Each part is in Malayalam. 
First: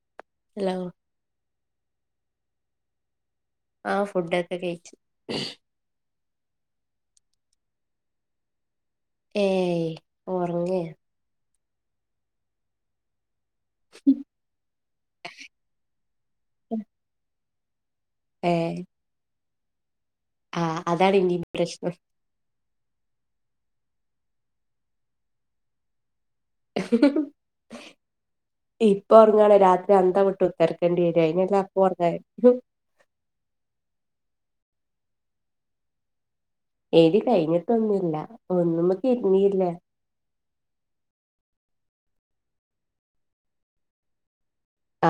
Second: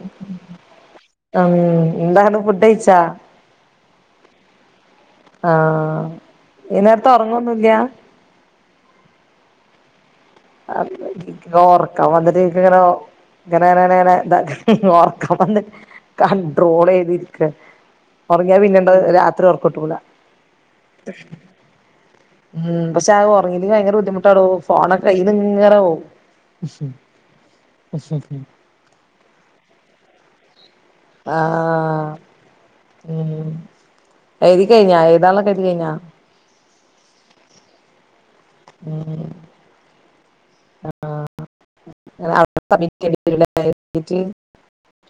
ഉ [inaudible] ഹലോ ഉം എന്താണ് ഫുഡഴിച്ചോ ആ ഫുഡൊക്കെ കഴിച്ചു ആഹ് ഈ നേരത്ത് ഒറങ്ങൊന്നുംല്ല്യ ഏയ് ഉറങ്ങേ അ എൻക്കി ഓർക്കം വന്നിട്ട്നിക്ക് ഇങ്ങനെ ഓ ഇങ്ങനെനെനെനെ ന്താ ഒർക്കം വന്ന് കണ്ട്രോൾ ചെയ്തിരിക്ക ഏ ഉറങ്ങിയാ പിന്നണ്ടത് രാത്രി ഉറക്ക്ട്ടൂല ആ അതാണ് ഇന്റിം പ്രശ്നം ഉം പക്ഷെ അ ഉറങ്ങീല്ല്യങ്കി ഭയങ്കര ബുദ്ധിമുട്ടാടോ ഫോണൊക്കെ കൈയ്യിന്നിങ്ങനെ പോവും ഇപ്പൊ ഉറങ്ങാണെ രാത്രി അന്തം വിട്ടു ചെറക്കണ്ടി വര ആഹ് അതിനെല്ലാംറ [unintelligible] ഉം എഴുതി കഴിഞ്ഞാ എഴുതാനുള്ളക്കെ എഴുതി കഴിഞ്ഞാ എഴുതി കഴിഞ്ഞിട്ടൊന്നുല്ല ഒന്നുമക്ക് ഇരുന്നീല്ല ആ സബ്മിറ്റ്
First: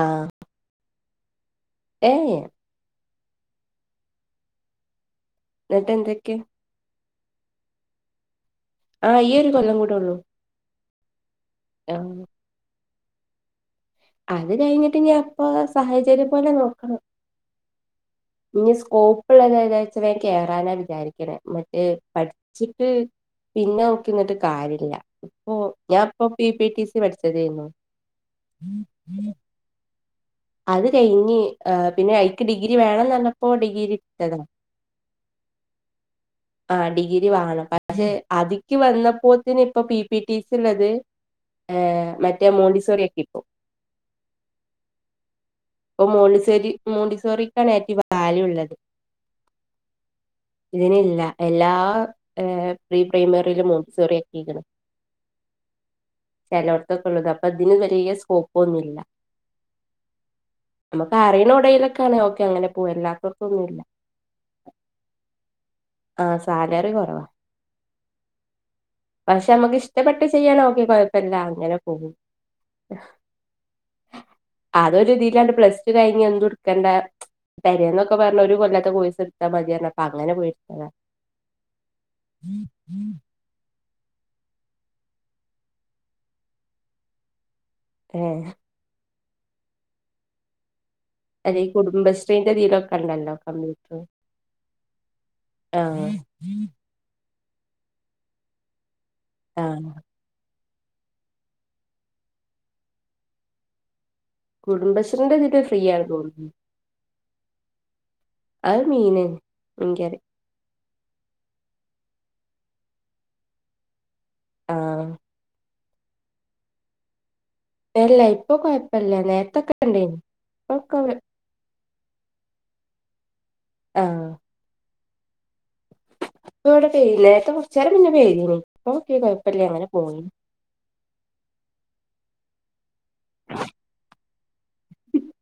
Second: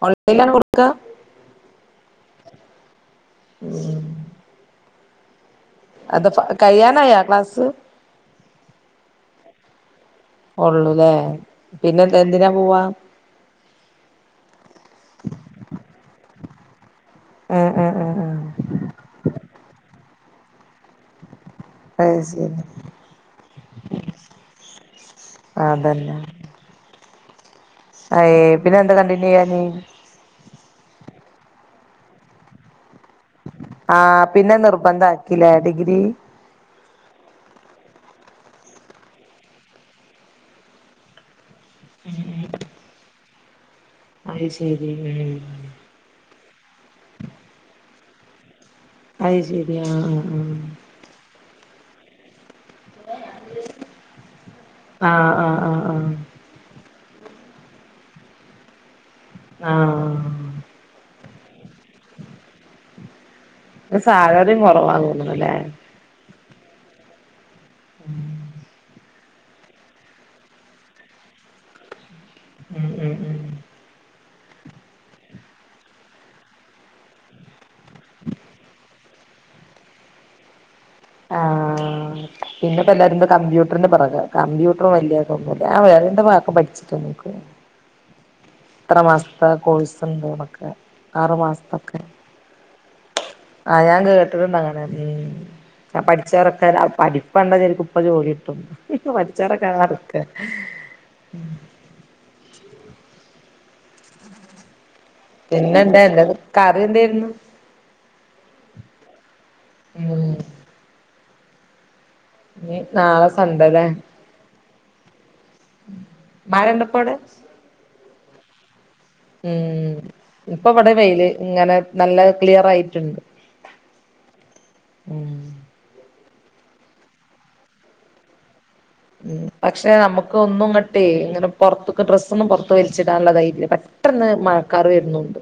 ആ ഓൺലൈലാണോ കൊടുക്കാ? ഏ ഏ ഉം എന്നിട്ട് അത് എന്തൊക്കെ പ കഴിയാനായാ ക്ലാസ്? ആ ഈ ഒരു കൊല്ലം കൂടേ ഉള്ളൂ ഉള്ളുലേ? ആ പിന്നെ എന്ത് എന്തിനാ പോവാ? അത് കഴിഞ്ഞിട്ട് ഞാൻ അപ്പൊ സാഹചര്യം പോലെ നോക്കണം. ആഹ് ആഹ് ഇനി സ്കോപ്പുള്ളത് ഏതാച്ചാൽ അയിന് കേറാനാ വിചാരിക്ക്ന്നെ ഏ അത് ശരി പഠിച്ചിട്ട് പിന്നെ നോക്കിനിന്നിട്ട് കാര്യല്ല, ഇപ്പൊ ഞാൻ അതന്നെ ഇപ്പം പി പി ടി സി പഠിച്ചതേന്നു അയ്, പിന്നെ എന്താ കണ്ടിന്യൂ ചെയ്യാഞ്ഞേ? അത് കഴിഞ്ഞ് ഏ പിന്നെ അയിക്ക് ഡിഗ്രി വേണംന്ന് പറഞ്ഞപ്പോ ആഹ പിന്നെ നിർബന്ധക്കിലെ ഡിഗ്രി ആ ഡിഗ്രി വേണം പക്ഷേ അതിക്ക് വന്നപ്പോത്തിന് ഇപ്പൊ പി പി ടി സി ഉള്ളത് ഏ മറ്റേ മോണ്ടിസോറി ഒക്കെ അത് ശരി മ്മ് ഇപ്പം മോണ്ടിസോരി, മോണ്ടിസോറിക്കാണ് ഏറ്റവും വാല്യൂ ഉള്ളത് അത് ശരി ആ ആ ആ ഇതിനില്ല. എല്ലാ ഏഹ പ്രീ പ്രൈമറിയിലും മോണ്ടിസോറി ആക്കീക്ക്ണ് ആഹ് ആഹ് ആഹ് ആഹ് ചെലോട്ത്തൊക്കെ ഉള്ളത് അപ്പൊ ഇതിന് വലിയ സ്കോപ്പൊന്നുല്ല ആഹ് നമുക്ക് അറിയണ എവിടേലും ക്കെ ആണേ ഓക്കെ അങ്ങനെ പോവും അല്ലാത്തോട്ത്തൊന്നുല്ല ഇപ്പം സാലറിയും കുറവാണെന്ന് തോന്ന്ണ് ല്ലേ? ആ സാലറി കുറവാ. ഉം [inaudible] പക്ഷെ നമ്മുക്ക് ഇഷ്ടപ്പെട്ട് ചെയ്യണേ ഓകെ കുഴപ്പമില്ല, അങ്ങനെ പോകും. ഉം ആ ഉം ഉം [unintelligible] അതൊരു ഇതിൽ ആയോണ്ട് പ്ലസ് ടു കഴിഞ്ഞ എന്ത എടുക്കേണ്ട, പേരെന്നൊക്കെ പറഞ്ഞു ഒരു കൊല്ലത്ത കോഴ്സ് എട ത്ത മത്യർന്നു അപ്പ അങ്ങനെ പോയി എടുത്തത.. ആ പിന്നെ ഇപ്പ എല്ലാരും കമ്പ്യൂട്ട [unintelligible] കമ്പ്യൂട്ടർ വല്യയിട്ട് ഒന്നുല്യ ആ രണ്ട് വാക് പഠിച്ചിട്ട് നിക്ക. ഏ എത്ര മാസത്തെ കോഴ്സണ്ട് ന്നോക്കെ ആറു അല്ല ഈ മാസത്തൊക്കെ, കുടുംബശ്രീന്റെ ഇതിലൊക്കെ ഇണ്ടല്ലോ ആ കമ്പ്യൂട്ടർ ഞാൻ കേട്ട്കണ്ട് അങ്ങനെ എം പം ആഹ് പഠിച്ചവരൊക്കെ [unintelligible] പഠിപ്പ് കണ്ട വിചാരിക്കും ഇപ്പ ജോലി കിട്ടുംന്ന്, ഹി ഹി പഠിച്ചോരൊക്കെ അങ്ങനെ ആഹ് നിക്ക ഹേ എം കുടുംബശ്രീൻ്റെ ഇതിൽക്ക് പിന്നെന്താ ഫ്രീയാണ് എന്താ തോന്നുന്നു കറി എന്തായിരുന്നു [unintelligible] [inaudible] ഉം ഞി നാളെ സൺഡേ ലേ? ആ മഴണ്ടാ ഇപ്പൊ അടെ? ഇല്ല ഇപ്പൊ കൊഴപ്പില്ല നേരത്തൊക്കെ ഉം ഉണ്ടേനി ഇപ്പൊ ഇവിടെ ഇപ്പൊകേ വെയില് ഇങ്ങനെ നല്ല ക്ലിയർ ആയിറ്റ്ണ്ട്. ആ ഉം ഇപ്പൊ ഇവിടെ പെയ്യുന്നില്ല നേരത്തെ കോർച്ചേരം മുന്നേ പെയ്തിരുന്നു മ് പക്ഷെ നമുക്ക് ഒന്നും ഇങ്ങട്ട് [inaudible] ഇങ്ങനെ പുറത്തൊക്കെ ഡ്രസ്സൊന്നും പുറത്ത് വലിച്ചിടാനുള്ളധൈര്യല്ല, പെട്ടെന്ന് മഴക്കാർ വരുന്നുണ്ട്.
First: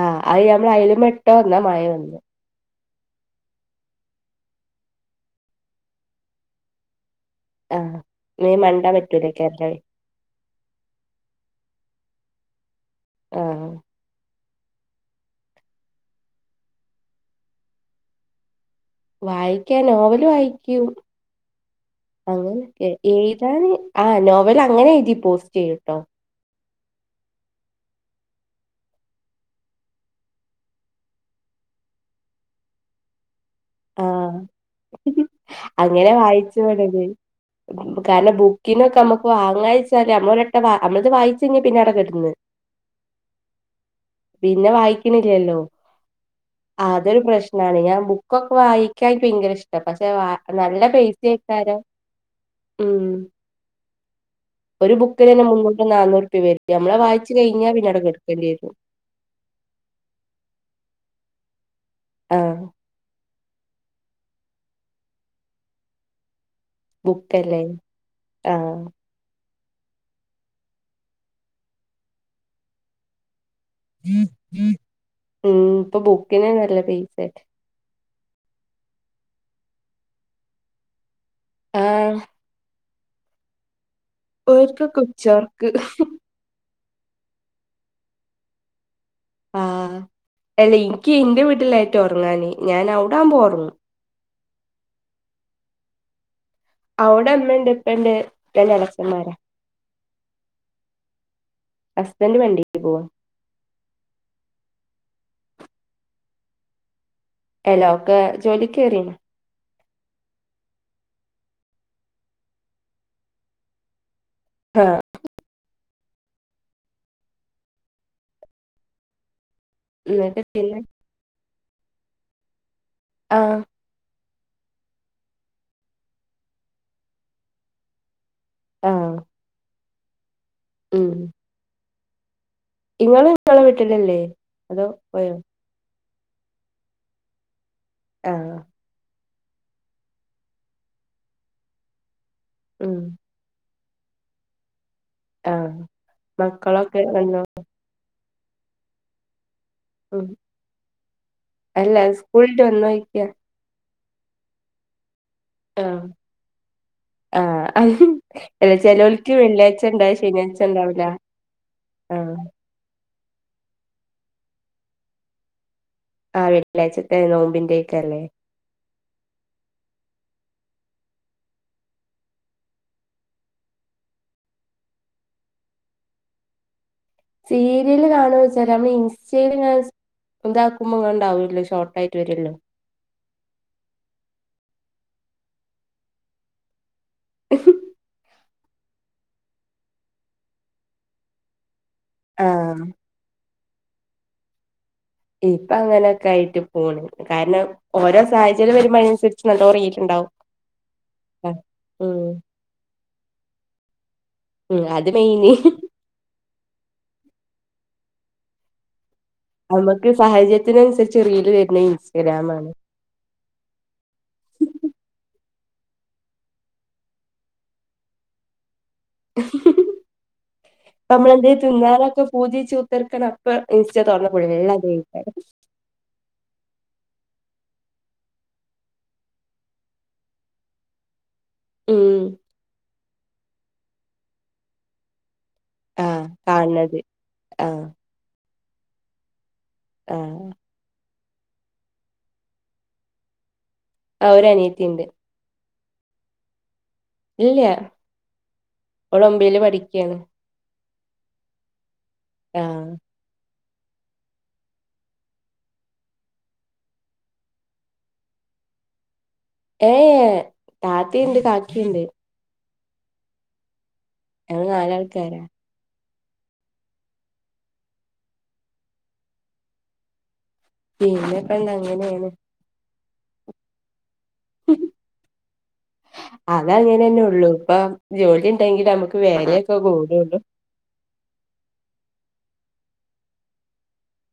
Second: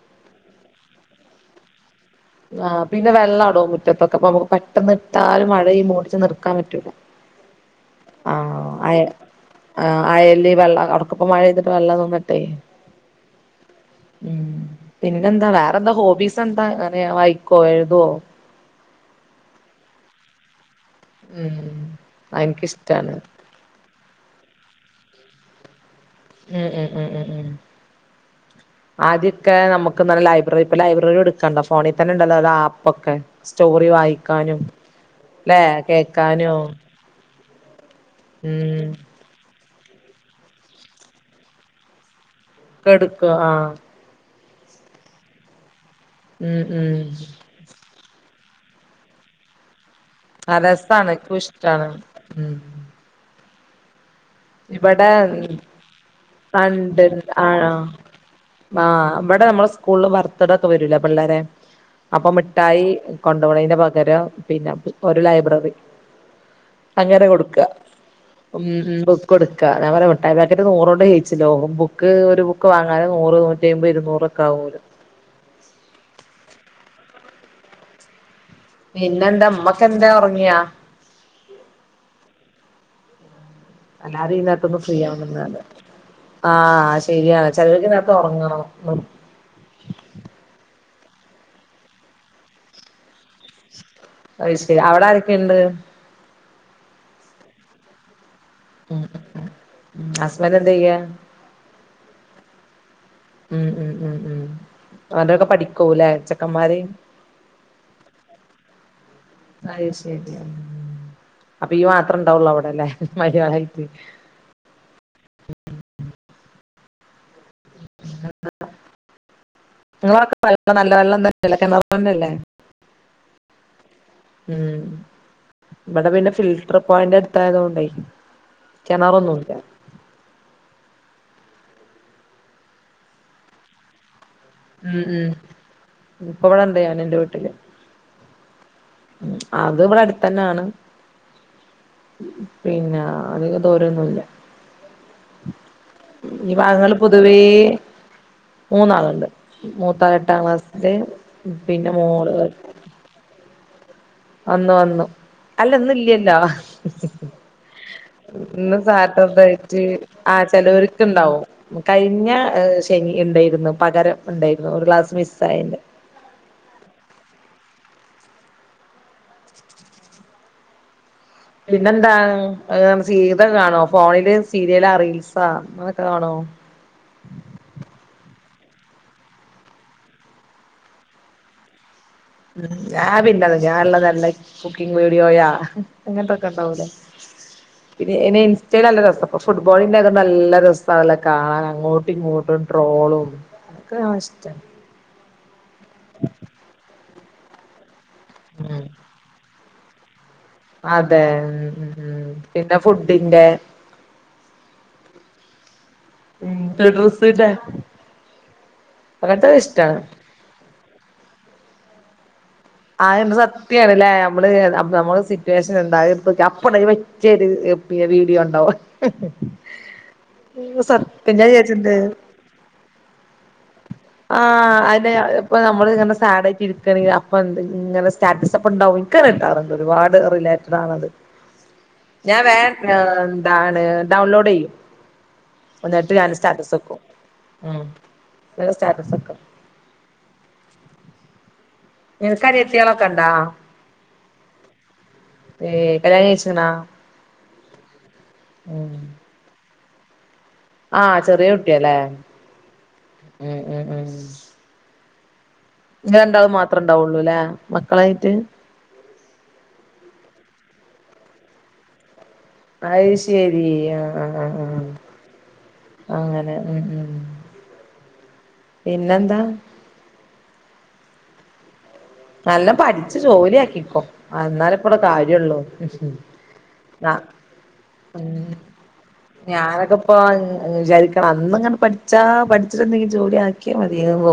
ആഹ് അത് ഞമ്മള് അയിൽമെട്ട് വന്നാ മഴ വന്നു ആഹ് പിന്നെ വെള്ളടോ മുറ്റത്തൊക്കെ അപ്പൊ നമുക്ക് പെട്ടെന്ന് ഇട്ടാലും മഴവന്ന ഓടിച്ചെന്ന് എടുക്കാൻ പറ്റൂല ആ നീ മണ്ടാ പറ്റൂലയിക്കരം ലെ ആഴല്ല വെള്ള അടക്കപ്പം മഴെയ്തിട്ട് വെള്ളം തോന്നിട്ടെ ആ ഉം പിന്നെന്താ വേറെന്താ ഹോബീസ് എന്താ അങ്ങനെയ വായിക്കോ എഴുതോ വായിക്കാ നോവല് വായിക്യും ഉം അ എനിക്കിഷ്ടാണ് ഞാൻ ആ നോവൽ അങ്ങനെ എഴുതി പോസ്റ്റെയൂട്ടോ. ഉം ഉം ഉം ഉം ഉം [inaudible] ആദ്യൊക്കെ നമുക്ക് എന്താന്ന് ലൈബ്രറി ഇപ്പൊ ലൈബ്രറി എടുക്കാണ്ട ഫോണിൽ തന്നെ ഉണ്ടല്ലോ അ ആപ്പ്ക്കെ സ്റ്റോറി ആഹ് വായിക്കാനും ല്ലെ അങ്ങനെ കേക്കാനോ വായിച്ചു പോണത് കാരണം ബുക്കിനൊക്കെ നമ്മുക്ക് വാങ്ങാച്ചാല് അമ്മളോരാട്ടം നമ്മളിത് വായിച്ചഞ്ഞ പിന്നെട കടന്ന് കെടുക്കും ആഹ പിന്നെ വായിക്കണില്ലല്ലോ ഉം ഉം അതൊരു പ്രശ്നം ആ ഞാൻ ബുക്കൊക്കെ വായിക്കാ ഇൻകി ഭയങ്കര ഇഷ്ട പക്ഷെ വ ആഹ് നല്ല രസാണ് പെയ്സി എനിക്കും അയിക്കാരം ഇഷ്ടാണ് ഉം ഉ ഇവിടെ തന്നെ ഉം മുന്നൂറ് നാന്നൂറ് റുപ്യ വരും നമ്മളെ വായിച്ചു [unintelligible] കഴിഞ്ഞാ പിന്നെ അവിടെ കെടുക്കേണ്ടി വരും ആ ഇവിടെ നമ്മൾ സ്കൂളില് വറത്തടൊക്കെ വരൂല പിള്ളേരെ അപ്പൊ ആഹ് മിഠായി കൊണ്ടോണിന്റെ പകരം പിന്നെ ഒരു ലൈബ്രറി അങ്ങനെ കൊടുക്ക ബുക്കല്ലേ ആഹ് ഉ കൊടുക്കാ ഞാൻ പറ മുട്ടയി പാക്കറ്റ് നൂറെണ്ണം ചെയ്യിച്ചിന്ടവും ബുക്ക് ഒരു ബുക്ക് വാങ്ങാനൻ നൂറ് നൂറ്റയിംബെ ഇരുന്നൂറൊക്കെ ആകുലൊ. ഉം ഇപ്പൊ ബുക്കിനെന്നെ നല്ല പൈസ പിന്നെ എന്താ അമ്മക്ക് എന്താ ഉറങ്ങിയാ ആ അല്ലാരു ഈ നേരത്തൊന്നും ഓര്ക്കൊക്കെ ഫ്രീയാവുന്നാണ് ഉച്ചോർക്ക് ആഹ ശരിയാണ് ചേലോര്ക്കീ നേരത്ത് ഉറങ്ങണം ആ എല്ല ന്ക്ക് ന്റെ വീട്ടിലായിട്ടാ ഉറങ്ങാനേ ഞാൻ അവിടാ ആവുമ്പോ ഉറങ്ങും അത് ശരി അവിട ആരക്കെണ്ട് അവിടെ മ്മണ്ട് ഇപ്പണ്ട് പിന്നെ ഉം എളച്ചന്മാരാ ഉം ഹസ്ബൻഡ് എന്തെയ്യാ ഹസ്ബൻഡ് വണ്ടിക്ക് പോവാ ഉം ഉം ഉ ഉ അവരോക്കെ പഠിക്കവുലേ ചെക്കന്മാര് എല്ലക്കെ ജോലി കേറീക്ക്‌ണ് അത് ശരി അപ്പൊയ് മാത്ര ണ്ടാവുള്ളൂ അവ്ടെല്ലേ മര്യോളായിട്ട് ആഹ നിങ്ങളൊക്കെ എന്നിട്ട് പൈപ്പ് പിന്നെ നല്ല വെള്ളം തന്നല്ലേ കിണർന്നനല്ലേ ആ ഉം ഇവിടെ പിന്നെ ഫിൽട്ട്ർ പോയന്റട്ത്തായോണ്ടേയ് ആഹ് കിണറോന്നുല്ല ഉം ഇങ്ങള് ങ്ങളെ വിട്ടിലല്ലേ ഉം ഉം ഇപ്പൊ ഇബടെണ്ട് ഞാന് ന്റെ വീട്ടില് ആഹ ഉം അത് ഇവിടെ അടുത്തനാണ് ഉം പിന്നെ അധിക ദൂരൊന്നുല്ല ആഹ് ഈ ഭാഗങ്ങൾ മക്കളൊക്കെ പൊതുവേ വന്നോ മൂന്നാളുണ്ട് മൂത്തത് ഉം എട്ടാം ക്ലാസില് പിന്നെ മോള് യ്യ വന്നു വന്നു അല്ല ന്ന് ആഹ് ഇല്ലല്ലോ ആഹ് അഹ് അല്ല ഇന്ന് ചെലോൽക്ക് സാറ്റർഡായിട്ട് വെള്ളിയാഴ്ച ഇണ്ടാവും ആ ശനിയാഴ്ച ഇണ്ടാവൂല ചെലോർക്ക് ണ്ടാവും കഴിഞ്ഞ ആഹ് ശനി ണ്ടയ്ര്നു പകര ണ്ടായ്ര്നു ഒരു ക്ലാസ്സ്‌ മിസ്സയെന്റെ ആ വെള്ളിയാഴ്ചത്തെ നോമ്പിന്റെയ്ക്കരല്ലേ പിന്നെന്താ സീരിയലൊക്കെ കാണോ ഫോണില് സീരിയലോ റീൽസോ അതൊക്കെ കാണോ സീരിയല് കാണോന്ന് വെച്ചല് നമ്മള് ഇൻസ്റ്റെലിങ്ങനെ സ്ക്രോൾ ന്താക്കുമ്പോങ്ങണ്ടാവല്ലോ ഷോട്ടായിട്ട് വെരുല്ലോ ഞാൻ പിന്നതാ ഞാനുള്ള നല്ല കുക്കിംഗ് വീഡിയോയ അങ്ങത്തെക്കെണ്ടാവൂലേ പിന്നെ ഇന ഇൻസ്റ്റെൽ നല്ല രസ അ പ്പൊ ഫുട്ബോളിന്റെ ഒക്കെ നല്ല രസാലെ കാണാൻ അങ്ങോട്ട് ഇങ്ങോട്ടും ആഹ് ട്രോളും ഇക്കതൊക്കെ ഇഷ്ടാണ് ഇപ്പൊ അങ്ങനെയൊക്കയിട്ട് പോണ് ണ്ട് കാരണം ഓരോ സാഹചര്യം ഉം വരുമ്പോ അതിനന്സര്ച്ച് നല്ലോ റീച്ച്ണ്ടാവും അതെ ഉം ഉം പിന്നെ ഫുഡിന്റെ ഉം അത് മെയിന് ഡ്രെസ്സിന്റെ നമ്മക്ക് സാഹചര്യത്തിനനുസരിച്ച് റീല് വരുന്നത് ഇൻസ്റ്റഗ്രാമാണ് ആന്നെ സത്യണ്ല്ലേ നമ്മള് നമ്മള് സിറ്റുവേഷൻ എന്ത അത് ഇട്ത്തൊക്കിയ അപ്പന്നെ ജോരു പിയെ ഒരു വീഡിയോ ണ്ടോ നമ്മളെന്തെ തിന്നാനൊക്കെ പൂതിവച്ച് കുത്തർക്കാണേ അപ്പൊ ഇൻസ്റ്റ തുറന്ന ഫുള്ള് അതെയ്രിക്കും ഇപ്പ നമ്മള് ഇങ്ങനെ സാഡ് ആയിട്ട് ഇരിക്ക എടീ അപ്പണ്ട് ഈ ഇങ്ങനെ സ്റ്റാറ്റസ്ക്കെ ണ്ടാവും ഇക്ക്‌ണ്ടാവാറുണ്ട് ഒരുപാട് റിലേറ്റഡ് ആണത് ഉം ഞാൻ വേം ഏ ന്താണ് ഡൗൺലോഡ് ചെയ്യും എന്നിട്ട് ആഹ് ഞൻ സ്റ്റാറ്റസ് കാൺണത് വക്കും ഉം ആഹ് സ്റ്റാറ്റസ് വക്കും ആ ങ്ങക്ക് അനിയത്തിയാളൊക്കണ്ടോ ആ ഒരനിയത്തിയുണ്ട് ഏ... കല്യാണം കഴിച്ചണാ? ഇല്ല്യാ ഉം അവള് ഒൻപീല് പഠിക്കയാണ് ആഹ് ചെറിയ കുട്ടിയല്ലേ യഹ് ഉം ഉം ഉം... ങ്ങള് രണ്ടാളും മാത്രം ഉണ്ടാവുള്ളു അല്ലേ മക്കളായിട്ട്? ഏഹ് താത്തിയുണ്ട് കാക്കീണ്ട് അയ് ശരി ആഹ് ആഹ് ആഹ് ങ്ങള് നാല് ആഹ് ആൾക്കാരാ അങ്ങനെ ഉം ഉം പിന്നെന്താ? പിന്നെക്കെ ന്താ അങ്ങനെയാണ് നല്ല പഠിച്ചു ജോലി ആക്കിക്കോ എന്നാലെ ഇപ്പടെ കാര്യള്ളൂ അത അങ്ങനെ തന്നെ ആഹ് ഉള്ളൂ ഇപ്പ ജോലി ഉണ്ടെങ്കിൽ നമുക്ക് വേലയൊക്കെ കൂടും പ്പ വിജാരിക്കണം അന്ന്ങ്ങനെ പഠിച്ചാ പഠിച്ചിട്ട്ന്തെങ്കിലും ജോലി ആക്കിയാ മതിയാരുന്ന്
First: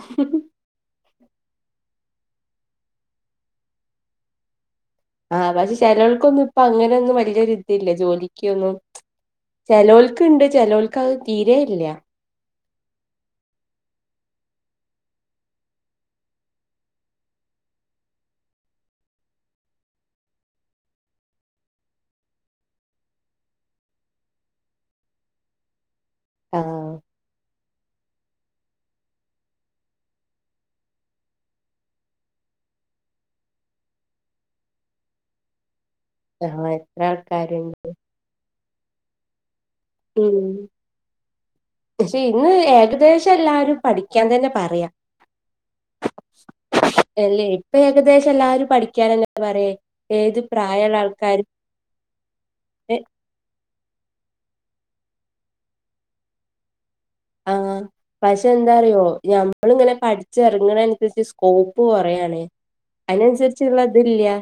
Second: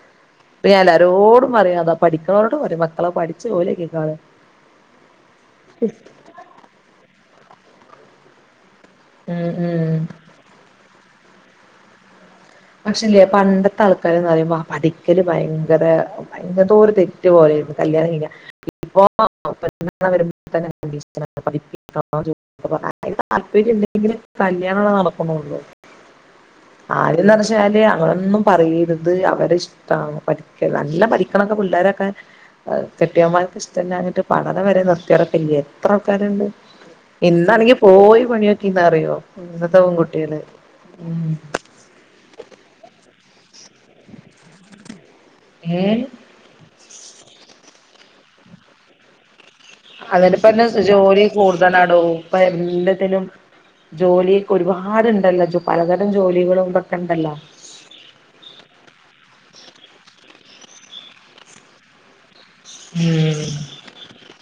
മ് ഹ് ഹ് പ്പ ഞാൻ എല്ലാരോടുംപറയും അതാ പഠിക്കുന്നവരോടും പറയും മക്കളെ പഠിച്ച് ജോലി ആക്കി കോളാന് ആഹ് പക്ഷെ ചെലവർക്കൊന്നും ഇപ്പൊ അങ്ങനെയൊന്നും വലിയൊരിതില്ല ജോലിക്കൊന്നും ഉം ഉം ചെലോൾക്ക് ണ്ട് ചിലോൾക്ക് അത് തീരെ ഇല്ല പക്ഷെല്ലേ പണ്ടത്തെ ആൾക്കാരന്ന് പറയുമ്പോ പഠിക്കല് ഭയങ്കരേ.. അ [unintelligible] തോര തെറ്റ് പോലെയ പ്പ കല്യാണം കഴിഞ്ഞ ഇപ്പോ വരുമ്പോ തന്നെ [inaudible] [inaudible] [unintelligible] താൽപര്യണ്ടെൻകിലേ കല്ല്യാണം നടത്തുണുള്ളൂ [unintelligible] ആഹ് ആ ന്നാല് അവരൊന്നും പറയരുത് അവരഷ്ടാണ് പഠിക്കൽ നല്ല പഠിക്കണൊക്കെ പിള്ളേരൊക്കെ - കെട്ടിയൊൻമാർക്കിഷ്ടല്ല്യഞിട്ടു പഠനം വരെ നിർത്തിയവരൊക്കെല്ലിയെ എത്രാൾക്കാര്ണ്ട് ആഹ് എത്ര ആൾക്കാര്ണ്ട് ഇന്നാണെങ്കി പോയി പണിയോക്കീന്ന് പറയും ഇന്നത്തെ പെണ്കു- ഉം പക്ഷെ ഇന്ന് ഏകദേശം എല്ലാരും പഠിക്കാൻ തന്നെ പറയാ ഏഹ് അല്ലേ ഇപ്പ ഏകദേശം എല്ലാരും പഠിക്കാനന്നെ പറയേ അതിന്റപ്പന്നെ ജോലി കൂടുതനാടോ ഇപ്പ എല്ലാത്തിലും ജോലിയൊക്കെ ഒരുപാടുണ്ടല്ലോ പലതരം ജോലികളും ഇതൊക്കണ്ടല്ലൊ ആഹ് പക്ഷെ എന്താറിയോ ഞമ്മളി പക്ഷേന്താറിയോ ഞമ്മളിങ്ങനെ പഠിച്ചിറങ്ങണനുസരിച്ച് സ്കോപ്പ് കുറയാണേ. അയിനനുസരിച്ച്ള്ളതില്യാ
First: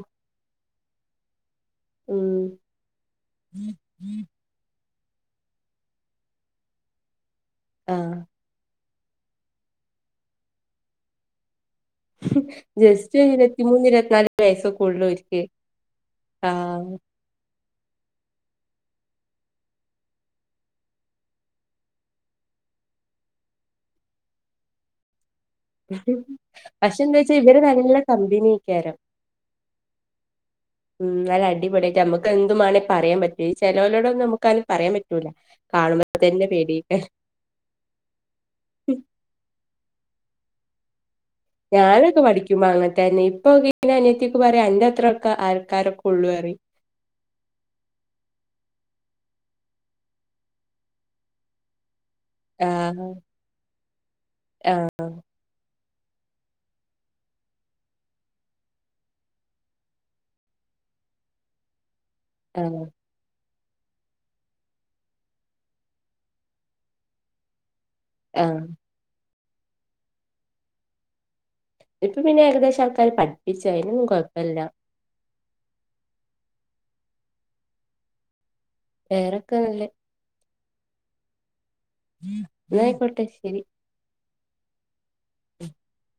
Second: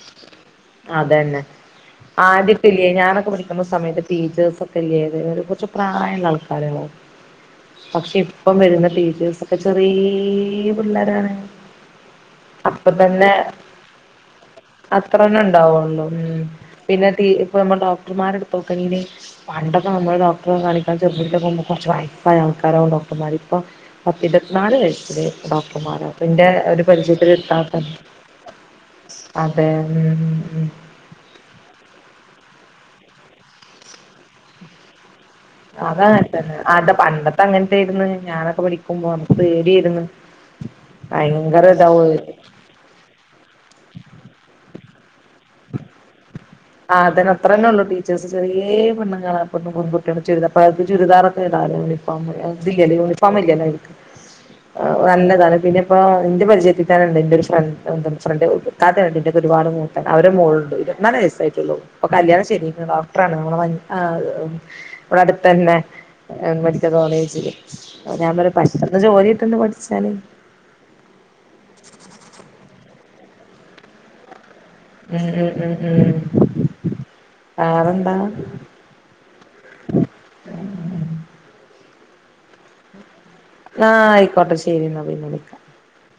അതെന്നെ ഉം ആദ്യക്കെല്ല്യെ ഞാനൊക്കെ പഠിക്കുന്ന സമയത്ത് ടീച്ചേഴ്സൊ- ത് ല്ല്യേ വേറെകുച്ച് പ്രായള്ള ആൾക്കാരാവും പക്ഷെ ആഹ് ഇപ്പം വരുന്ന ടീച്ചേഴ്സ- പ്പൊ ചെറീയ പിള്ളേരാണ് അപ്പൊ ജസ്റ്റ് തന്നെ ഇരുപത്തിമൂന്ന് ഇരുവത്തിനാല് വയസ്സൊക്കൊള്ളുവര് പ്പ ന്നെ ഉണ്ടാവുള്ളോ ഉം പിന്നെ തീ ഇപ്പ ള്ള ഡോക്ടർമാരെടുത്തോക്കീനി പണ്ടൊക്കെ നമ്മള് ഡോക്ടറെ കാണിക്കാൻ ചെല്ലുമ്പോ [unintelligible] കൊറച്ച്റപ്പായ ആൾക്കാരാവും ഡോക്ടർമാര് ഇപ്പോ പത്തിരുപത്തിനാല് വയസില് ഡോക് കുമാര പിന്റെ ഒരു പക്ഷെ എന്താ പരിചയത്തിലെ വെച്ചാ ഇവര് ത്താത്താന്നെ നല്ല കമ്പനിയേക്കാരം അതെ ഉം നല്ല അടിപൊളിയായിററമ്മക്ക് എന്തുമ്മാണെ പറയാംപറ്റും ചെലോലോടൊന്നുമ്മാ നമുക് പറയാൻ പറ്റൂല. കാണുമ്പോ തന്നെ അതാനടത്ത്ണ ആടെ പേടിയേക്കാ പണ്ടത്തെ അപ്പങ്ങനത്തായിര്ന്ന് ഞാനൊക്കെ പഠിക്കുമ്പോ നമ്മക്ക് പേടിയായിര്ന്ന് ഞാനൊക്കെ പഠിക്കുമ്പോ അങ്ങ എനിപ്പൊ നിന്റെ അനിയത്തിഒക്കെ പറയാ അന്റെ അത്രൊക്കെ ആൾക്കാരൊക്കുള്ളുഅറിയും. ആഹ് അതന്നെ അത്രന്നെ ഉള്ളു ടീച്ചേഴ്സ് ചെറീയേ പെണ്ണ്ങ്ങളാ ഇപ്പത്തെ പെൺകുട്ടികള് ചുരു അപ്പ അത് ചുരിദാറൊക്കെ ഇടാലോ ത് ല്ലലോ ആഹ് യൂണിഫോമിലെലോ അയ്ക്ക് നല്ലതാണ് പിന്നെപ്പോ ഇന്റെ പരിചയത്തിത്തന്നുണ്ട് ന്റെ ഒരു ഫ്ര എ ഫ്രണ്ട് താത്ത ഉണ്ട് രുപാട് മൂ അവരെ മോളുണ്ട് ഇരുപത്തിനാല് വയസ്സായിട്ടേ ഉള്ളു ഇപ്പൊ കല്ല്യാണം ആഹ് ശരിയായിക്ക് [unintelligible] വ്ടെ അട്ത്തെന്നെ മെഡിക്കൽ കോളേജില് ഞാൻ പറയാ ആഹ് പെട്ടെന്ന് ജോലികിട്ടുണ്ട് പഠിച്ചാല് ഇപ്പൊ പിന്നെ ഏകദേശം ആൾക്കാര് പഠിപ്പിച്ചും അയിനൊന്നും കൊയപ്പല്ല. ഉം ഉം ഉം ഉം വേറെന്താ പേറൊക്കെ നല്ല ന്നായിക്കോട്ടെ ശരി ആഹ് ആയിക്കോട്ടെ ശെരി ന്നാ പിന്നെ വിളിക്കാം [unintelligible]